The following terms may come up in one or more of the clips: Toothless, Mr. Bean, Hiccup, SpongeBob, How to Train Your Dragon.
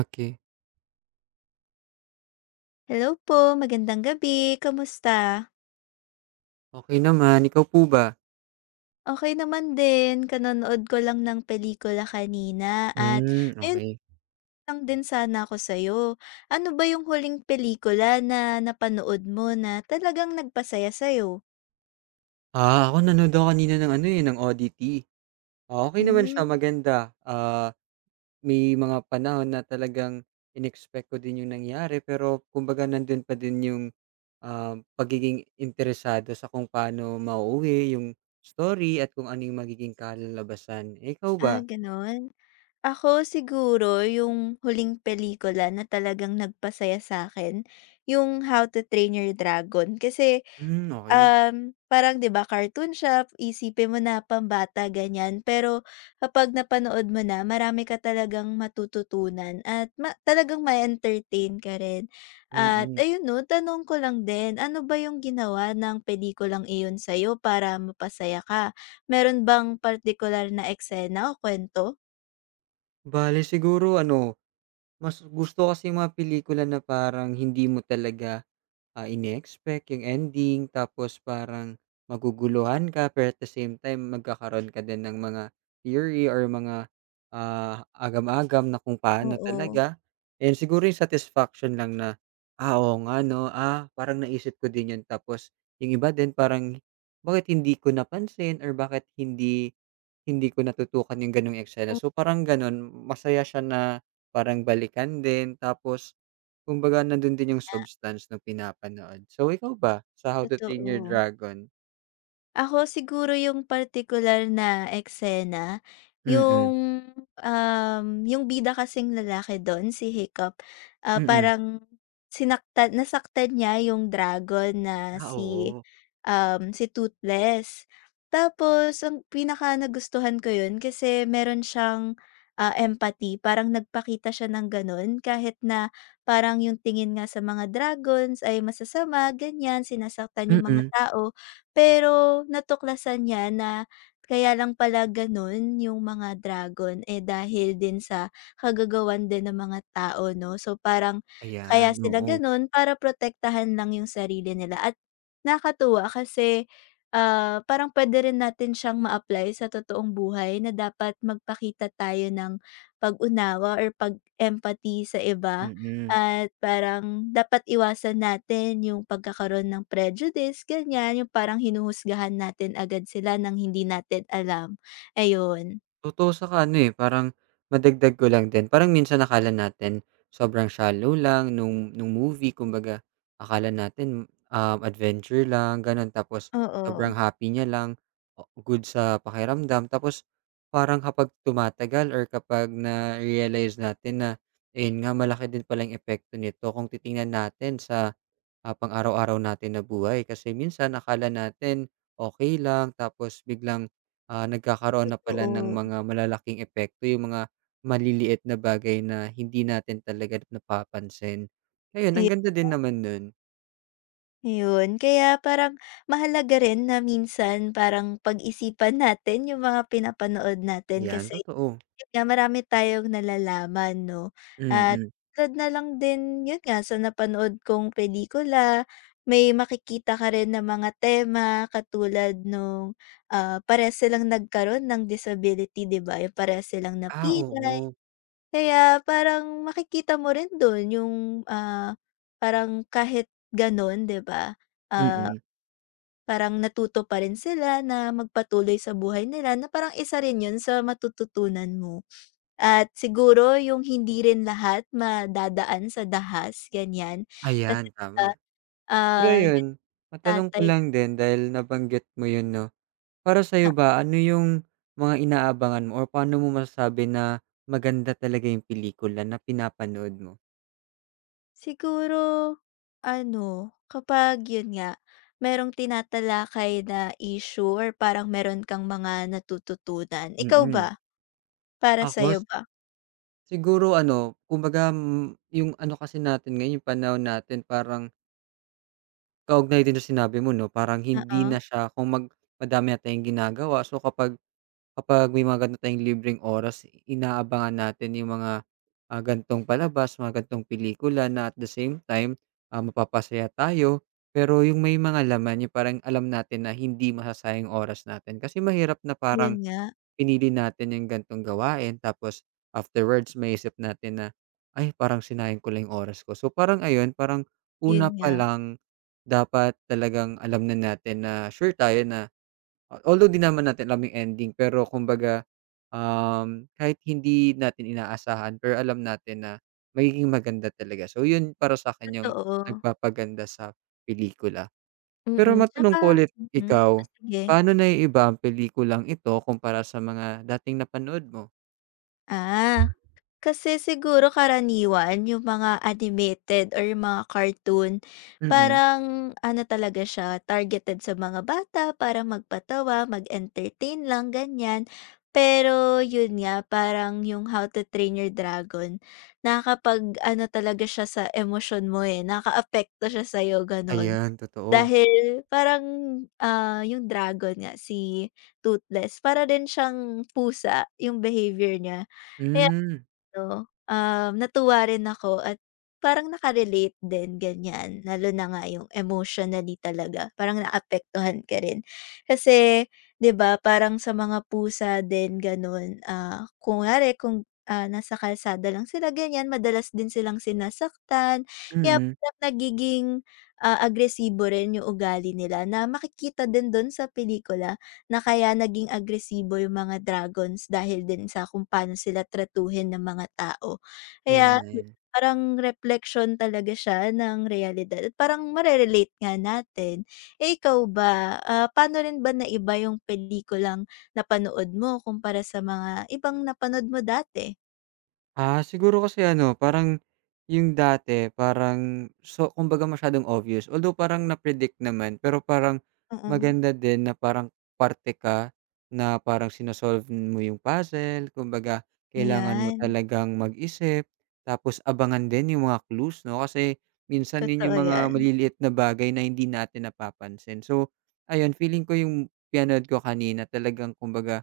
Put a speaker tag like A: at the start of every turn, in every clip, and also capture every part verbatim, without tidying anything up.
A: Okey.
B: Hello po, magandang gabi. Kamusta?
A: Okey naman, ikaw po ba?
B: Okey naman din, kanonood ko lang ng pelikula kanina at
A: Hmm,
B: ayun
A: okey.
B: lang din sana ako sa'yo. Ano ba yung huling pelikula na napanood mo na talagang nagpasaya sa'yo?
A: Ah, ako nanood ako kanina ng ano, eh, ng O D T. Ah, okey naman siya,
B: Hmm,
A: maganda. Ah, may mga panahon na talagang inexpect ko din yung nangyari pero kumbaga nandun pa din yung, um, pagiging interesado sa kung paano mauuwi yung story at kung ano yung magiging kalalabasan. Eh, ikaw ba?
B: ah, gano'n. Ako siguro yung huling pelikula na talagang nagpasaya sa akin yung How to Train Your Dragon. Kasi,
A: Hmm, okey.
B: Um, parang 'di ba cartoon siya, isipin mo na pambata ganyan, pero kapag napanood mo na marami ka talagang matututunan at ma talagang may entertain ka rin. At
A: Mm.
B: ayun 'no, tanong ko lang din, ano ba yung ginawa ng pelikulang iyon sa'yo para mapasaya ka? Meron bang particular na eksena o kwento?
A: Bale siguro ano, mas gusto ko kasi yung mga pelikula na parang hindi mo talaga Ah, ini-expect yung ending tapos parang maguguluhan ka pero at the same time magkakaroon ka din ng mga theory or mga, ah, agam-agam na kung paano
B: Kuwento?
A: talaga. And siguro yung satisfaction lang na, "Ah, oo nga 'no, ah, parang naisip ko din yun." Tapos yung iba din parang, "Bakit hindi ko napansin or bakit hindi hindi ko natutukan yung gano'ng eksena.
B: Oo,
A: So, parang gano'n, masaya siya na parang balikan din tapos kumbaga nando'n din yung substance nung pinapanood. So, ikaw ba sa How to Train Your
B: totoo.
A: Dragon?
B: Ako siguro yung particular na eksena,
A: Mm,
B: yung, um, yung bida kasing lalaki dun, si Hiccup, ah,
A: mm.
B: parang sinaktan nasaktan niya yung dragon na
A: Ah,
B: si,
A: oo.
B: um, si Toothless. Tapos ang pinaka nagustuhan ko yun kasi meron siyang, ah, empathy, parang nagpakita siya ng ganun kahit na parang yung tingin nga sa mga dragons ay masasama, ganyan, sinasaktan yung mga
A: Mm.
B: tao. Pero natuklasan niya na kaya lang pala gano'n yung mga dragon, eh, dahil din sa kagagawan din ng mga tao 'no. So, parang kaya
A: Ayan,
B: sila
A: oo.
B: gano'n para protektahan lang yung sarili nila at nakatuwa kasi, ah, parang puwede rin natin siyang ma-apply sa totoong buhay na dapat magpakita tayo ng pag-unawa or pag-empathy sa iba.
A: Mm.
B: At parang dapat iwasan natin yung pagkakaroon ng prejudice, ganyan, yung parang hinuhusgahan natin agad sila ng hindi natin alam, ayun.
A: Totoo saka ano, eh, parang madagdag ko lang din, parang minsan akala natin sobrang shallow lang nung nung movie kumbaga akala natin, um, adventure lang gano'n tapos sobrang
B: Oo,
A: happy niya lang, o good sa pakiramdam tapos parang kapag tumatagal or kapag na-realize natin na ayun nga malaki din palang epekto nito kung titingnan natin sa Ah, pang-araw-araw natin na buhay kasi minsan akala natin okay lang tapos biglang, ah, nagkakaroon na pala ng
B: totoo.
A: mga malalaking epekto yung mga maliliit na bagay na hindi natin talaga napapansin. Ayun,
B: Aya
A: ang ganda din naman nun.
B: ayun, kaya parang mahalaga rin na minsan parang pag-isipan natin yung mga pinapanood natin
A: 'Yan,
B: kasi.
A: totoo.
B: Yun nga, marami tayong nalalaman 'no. Hmm. At
A: Mm.
B: tulad na lang din yun nga sa napanood kong pelikula, may makikita ka rin ng mga tema katulad nung, ah, parehas silang nagkaroon ng disability 'di ba, yung parehas silang
A: Ah,
B: napilay.
A: oo.
B: Kaya parang makikita mo rin dun yung, ah, parang kahit ganun 'di ba, ah,
A: Mm.
B: parang natuto pa rin sila na magpatuloy sa buhay nila na parang isa rin yun sa matututunan mo. At siguro yung hindi rin lahat madadaan sa dahas, ganyan. Kasi
A: Ayan,
B: 'di ba,
A: tama. Pero
B: ah,
A: ayun,
B: yung
A: matanong ko
B: tatay
A: lang din dahil nabanggit mo yun 'no. Para
B: ah,
A: sa'yo ba, ano yung mga inaabangan mo or paano mo masasabi na maganda talaga yung pelikula na pinapanood mo?
B: siguro ano, kapag yun nga, merong tinatalakay na issue or parang meron kang mga natututunan. Ikaw ba?
A: Mm.
B: Para
A: Ako,
B: sa'yo
A: s-
B: ba?
A: siguro ano, kumbaga, hmm, yung ano kasi natin ngayon, yung panahon natin parang kaugnay din sa sinabi mo 'no, parang hindi na
B: Oo,
A: siya kung mag madami na tayong ginagawa so kapag Kapag may mga ganito tayong libreng oras, inaabangan natin yung mga, ah, ganitong palabas, mga ganitong pelikula na at the same time, ah, mapapasaya tayo. Pero yung may mga laman, yung parang alam natin na hindi masasayang oras natin. Kasi mahirap na
B: yun
A: parang
B: nga,
A: pinili natin yung gantong gawain tapos afterwards may isip natin na, "Ay, parang sinayang ko lang yung oras ko." So, parang ayun, parang
B: yun
A: una pa
B: nga.
A: lang dapat talagang alam na natin na sure tayo na Uh, Although 'di naman natin alam yung ending pero kumbaga, um, kahit hindi natin inaasahan pero alam natin na magiging maganda talaga. So yun para sa akin yung
B: Totoo,
A: nagpapaganda sa pelikula. Pero
B: mm.
A: matanong
B: Tsaka
A: ko ulit
B: mm,
A: ikaw,
B: ah, sige.
A: paano naiiba ang pelikulang ito kumpara sa mga dating napanood mo?
B: Ah. Kasi siguro karaniwan yung mga animated or yung mga cartoon,
A: Mm,
B: parang ano talaga siya, targeted sa mga bata para magpatawa, mag-entertain lang, ganyan. Pero yun nga, parang yung How to Train Your Dragon, nakakapag ano talaga siya sa emosyon mo eh, nakaapekto siya sa'yo, ganun.
A: ayan totoo.
B: Dahil parang ah, yung dragon nga, si Toothless, para din siyang pusa yung behavior niya.
A: Hmm,
B: 'No, um, natuwa rin ako at parang naka-relate din ganyan, lalo na nga yung emotionally talaga parang naapektuhan ka rin. Kasi 'di ba parang sa mga pusa din gano'n, ah, kunwari kung, ah, nasa kalsada lang sila ganyan madalas din silang sinasaktan, kaya
A: mm,
B: parang nagiging, ah, agresibo rin yung ugali nila na makikita din dun sa pelikula. Na kaya naging agresibo yung mga dragons dahil din sa kung paano sila tratuhin ng mga tao. Kaya
A: ayan.
B: parang repleksyon talaga siya ng realidad at parang mare-relate nga natin. Eh, ikaw ba, ah, paano rin ba naiba yung pelikulang napanood mo kumpara sa mga ibang napanood mo dati?
A: Ah, siguro kasi ano, parang yung dati parang so kumbaga masyadong obvious. Although parang na-predict naman, pero parang
B: Mm,
A: maganda din na parang parte ka na parang sino mo yung puzzle. Kumbaga, kailangan mo
B: ayan.
A: talagang mag-isip, tapos abangan din yung mga clues, 'no? Kasi minsan yun
B: Totoo
A: yung mga
B: 'yan.
A: maliliit na bagay na hindi natin napapansin. So, ayun, feeling ko yung pinanood ko kanina talagang kumbaga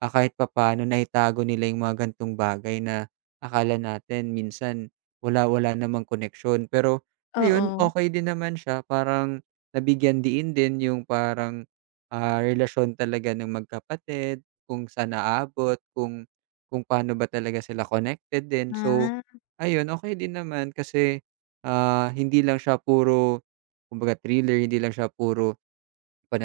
A: Ah, kahit papaano naitago nila yung mga ganitong bagay na akala natin minsan wala-wala namang koneksyon. Pero ayun,
B: Oo.
A: okey din naman siya parang nabigyan diin din yung parang, ah, relasyon talaga ng magkapatid, kung saan aabot, kung kung paano ba talaga sila connected din. So,
B: Ah,
A: ayun okey din naman kasi, ah, hindi lang siya puro kumbaga thriller, hindi lang siya puro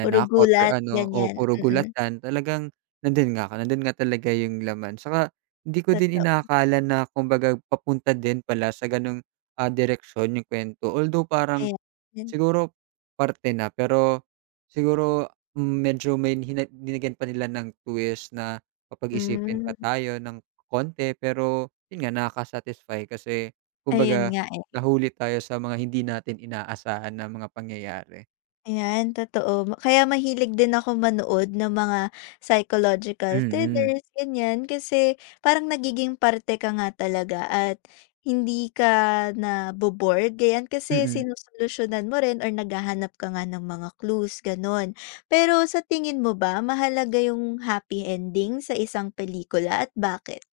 B: puro
A: or
B: gulat,
A: ano, o
B: ganyan.
A: puro
B: Mm,
A: gulatan talagang nandun nga ka, nandun nga talaga yung laman. Saka hindi ko din
B: totoo.
A: inaakala na kumbaga papunta din pala sa ganung, ah, direksyon yung kwento Although parang
B: Ayan.
A: siguro parte na, pero siguro mm, medyo may hina linagyan pa nila ng twist na papag-isipin pa
B: Hmm,
A: tayo ng konti. Pero yun nga nakaka-satisfy kasi
B: ayun
A: kumbaga
B: nga.
A: nahuli tayo sa mga hindi natin inaasahan na mga pangyayari.
B: Ayan, totoo. Ma- Kaya mahilig din ako manood ng mga psychological
A: Mm, mm.
B: thrillers, ganyan. Kasi parang nagiging parte ka nga talaga at hindi ka na bored ganyan.
A: Mm,
B: Kasi
A: mm.
B: sinusolusyunan mo rin or naghahanap ka nga ng mga clues, ganon. Pero sa tingin mo ba, mahalaga yung happy ending sa isang pelikula at bakit?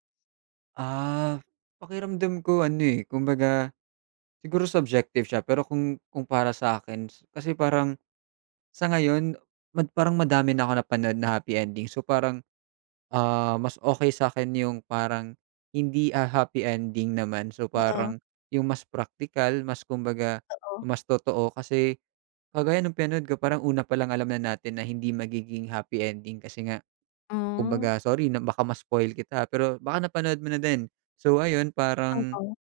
A: Ah, pakiramdam ko ano, eh, kumbaga siguro subjective siya pero kung kung para sa sa'kin kasi parang sa ngayon mad parang madami na ako napanood na happy ending. So, parang, ah, mas okay sa akin yung parang hindi, a happy ending naman. So,
B: Oo,
A: parang yung mas praktikal, mas kumbaga
B: totoo.
A: mas totoo kasi kagaya nung pinanood ko parang una pa lang alam na natin na hindi magiging happy ending kasi nga
B: Hmm,
A: kumbaga sorry na baka ma-spoil kita pero baka napanood mo na din. So, ayun parang
B: oo,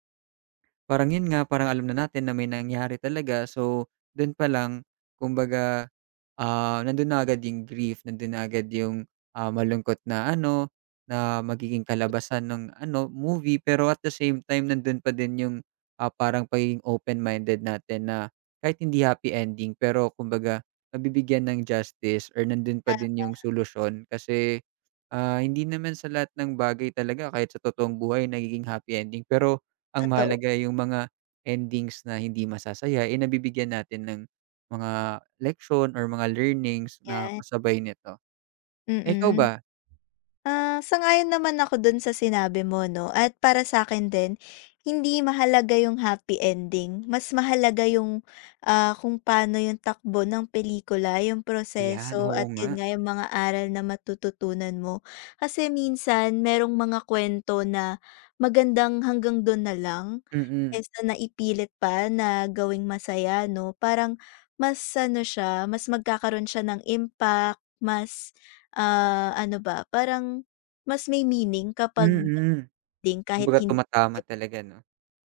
A: Parang yun nga, parang alam na natin na may nangyari talaga. So, dun pa lang kumbaga Ah, nandun na agad yung grief, nandun na agad yung, ah, malungkot na ano, na magiging kalabasan ng ano, movie. Pero at the same time nandun pa din yung, ah, parang pagiging open-minded natin na kahit hindi happy ending pero kumbaga nabibigyan ng justice or nandun pa
B: ta
A: din yung solusyon. Kasi, ah, hindi naman sa lahat ng bagay talaga kahit sa totoong buhay nagiging happy ending. Pero ang
B: totoo
A: mahalaga yung mga endings na hindi masasaya, eh, nabibigyan natin ng mga leksyon or mga learnings na
B: yan.
A: kasabay nito. Eh, ikaw
B: Mm.
A: ba?
B: Ah, sang-ayon naman ako dun sa sinabi mo 'no, at para sa akin din, hindi mahalaga yung happy ending. Mas mahalaga yung, ah, kung paano yung takbo ng pelikula, yung
A: Ayan,
B: proseso
A: oo
B: at
A: nga.
B: yun nga, yung mga aral na matututunan mo. Kasi minsan merong mga kwento na magandang hanggang dun na lang.
A: Mm,
B: Kaysa naipilit pa na gawing masaya 'no, parang mas ano siya, mas magkakaroon siya ng impact, mas, ah, ano ba, parang mas may meaning kapag
A: mm.
B: trending kahit
A: Kumbaga
B: hindi.
A: tumatama talaga 'no?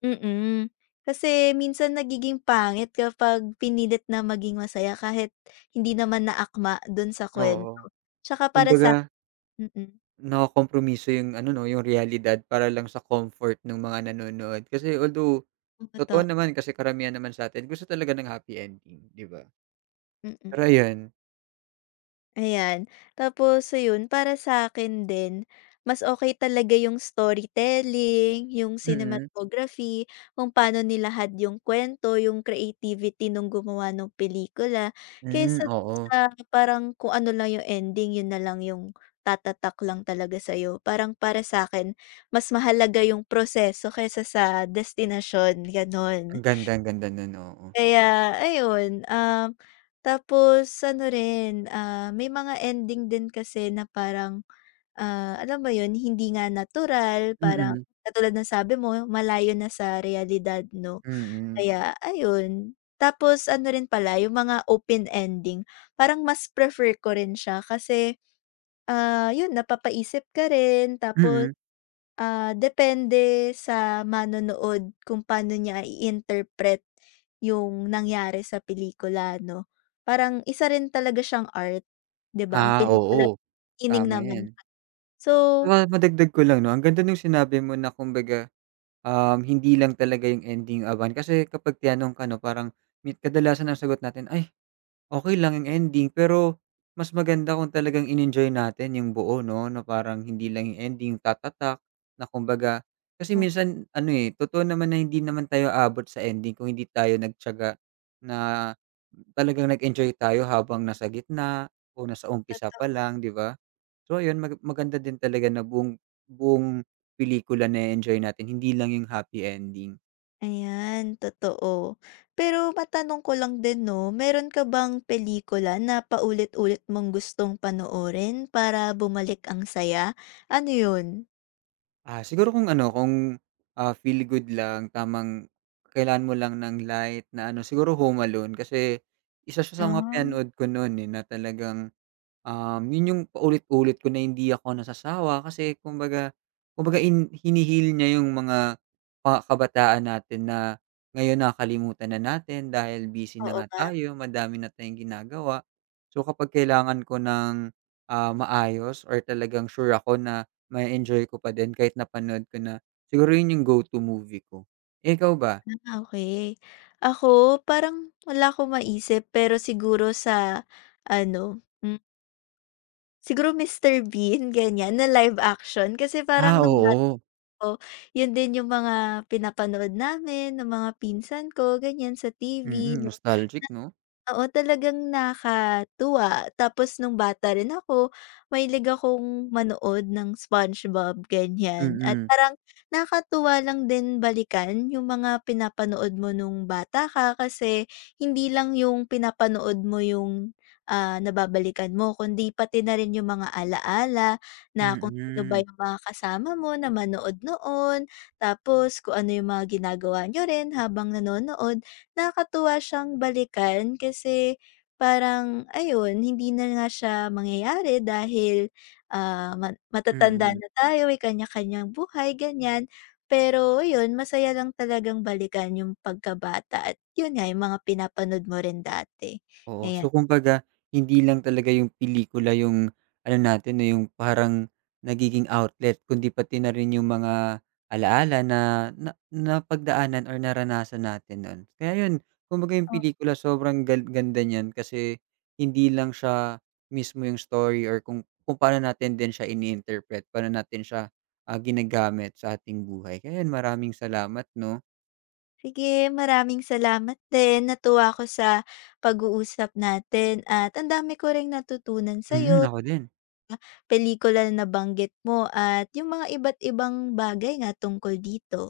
B: mm. mm Kasi minsan nagiging pangit kapag pinilit na maging masaya kahit hindi naman naakma dun sa
A: Oo,
B: kwento. Tsaka para
A: kumbaga
B: sa mm,
A: nakokompromiso yung ano 'no, yung realidad para lang sa comfort nung mga nanonood. Kasi although totoo
B: totoo,
A: naman kasi karamihan naman sa'tin gusto talaga ng happy ending, 'di ba?
B: mm.
A: Pero ayan
B: Ayan. Tapos ayun, para sa akin din, mas okay talaga yung storytelling, yung
A: mm.
B: cinematography, kung paano nilahad yung kwento, yung creativity nung gumawa ng pelikula,
A: Hmm,
B: kaysa
A: oo.
B: sa parang kung ano lang yung ending, yun na lang yung tatatak lang talaga sa'yo. Parang para sa akin mas mahalaga yung proseso kaysa sa destinasyon,
A: Ang
B: gano'n.
A: ganda, ang ganda nun, oo.
B: Kaya ayun, um, tapos ano rin, ah, may mga ending din kasi na parang, ah, alam mo yun, hindi nga natural, parang
A: Mm,
B: katulad ng sabi mo, malayo na sa realidad 'no,
A: mm,
B: kaya ayun. Tapos ano rin pala, yung mga open ending, parang mas prefer ko rin siya kasi, ah, yun napapaisip ka rin tapos.
A: mm.
B: Ah, depende sa manonood kung paano niya i-interpret yung nangyari sa pelikula 'no. Parang isa rin talaga siyang art, 'di ba? Ang
A: Ah,
B: pelikula
A: oo,
B: sining
A: tama
B: naman.
A: 'yan.
B: So,
A: Ah, madagdag ko lang 'no, ang ganda nung sinabi mo na kumbaga, um, hindi lang talaga yung ending awan kasi kapag tinanong ka 'no parang mi kadalasan ang sagot natin, "Ay, okay lang yung ending." Pero mas maganda kung talagang in-enjoy natin yung buo 'no, na parang hindi lang yung ending tatatak na kumbaga kasi
B: hmm,
A: minsan ano, eh, totoo naman na hindi naman tayo abot sa ending kung hindi tayo nagtiyaga na talagang nag-enjoy tayo habang nasa gitna o nasa umpisa pa
B: totoo.
A: lang, 'di ba? So ayun, maga maganda din talaga na buong buong pelikula na enjoy natin, hindi lang yung happy ending.
B: Ayan, totoo. Pero matanong ko lang din 'no, meron ka bang pelikula na paulit-ulit mong gustong panoorin para bumalik ang saya? Ano yun?
A: Ah, siguro kung ano, kung, ah, feel good lang, tamang kailan mo lang ng light na ano, siguro Home Alone kasi isa siya sa mga
B: Hmm.
A: pinanood ko no'n, eh, na talagang Um, yun yung paulit-ulit ko na hindi ako nasasawa kasi kumbaga kumbaga hin hinihil niya yung mga pa kabataan natin na ngayon nakalimutan na natin dahil busy na
B: Oo
A: nga
B: nga.
A: tayo, madami na tayong ginagawa. So, kapag kailangan ko ng, ah, maayos or talagang sure ako na may enjoy ko pa din kahit napanood ko na, siguro yun yung go-to movie ko. Eh, ikaw ba?
B: Ah, okey. Ako parang wala akong maisip pero siguro sa ano, hmm, siguro mister Bean ganyan na live action kasi
A: Ah,
B: parang nung bata
A: oo.
B: ako yun din yung mga pinapanood namin ng mga pinsan ko ganyan sa T V
A: Mm,
B: 'no.
A: nostalgic 'no?
B: Oo, talagang nakatuwa. Tapos nung bata rin ako, mahilig akong manood ng SpongeBob, ganyan. At
A: Mm,
B: parang nakatuwa lang din balikan yung mga pinapanood mo nung bata ka kasi hindi lang yung pinapanood mo yung, ah, nababalikan mo kundi pati na rin yung mga alaala na kung sino ba
A: mm,
B: yung mga kasama mo na manood noon, tapos kung ano yung mga ginagawa niyo rin habang nanonood. Nakakatuwa siyang balikan kasi parang ayun, hindi na nga siya mangyayari dahil, ah, ma matatanda
A: mm.
B: na tayo, may kanya-kanyang buhay, ganyan. Pero ayun, masaya lang talagang balikan yung pagkabata at yun nga, yung mga pinapanood mo rin dati,
A: Oo.
B: ayan.
A: So, kumbaga hindi lang talaga yung pelikula yung ano natin, eh, yung parang nagiging outlet kundi pati na rin yung mga alaala na na napagdaanan or naranasan natin no'n. Kaya yun, kumbaga yung pelikula sobrang gal ganda niyan kasi hindi lang siya mismo yung story or kung kung paano natin din siya ini-interpret, paano natin siya, ah, ginagamit sa ating buhay. Kaya yun, maraming salamat 'no.
B: Sige, maraming salamat din, natuwa ko sa pag-uusap natin at ang dami ko ring natutunan
A: Mm,
B: sa'yo.
A: ako din.
B: Pelikula na nabanggit mo at yung mga iba't ibang bagay nga tungkol dito?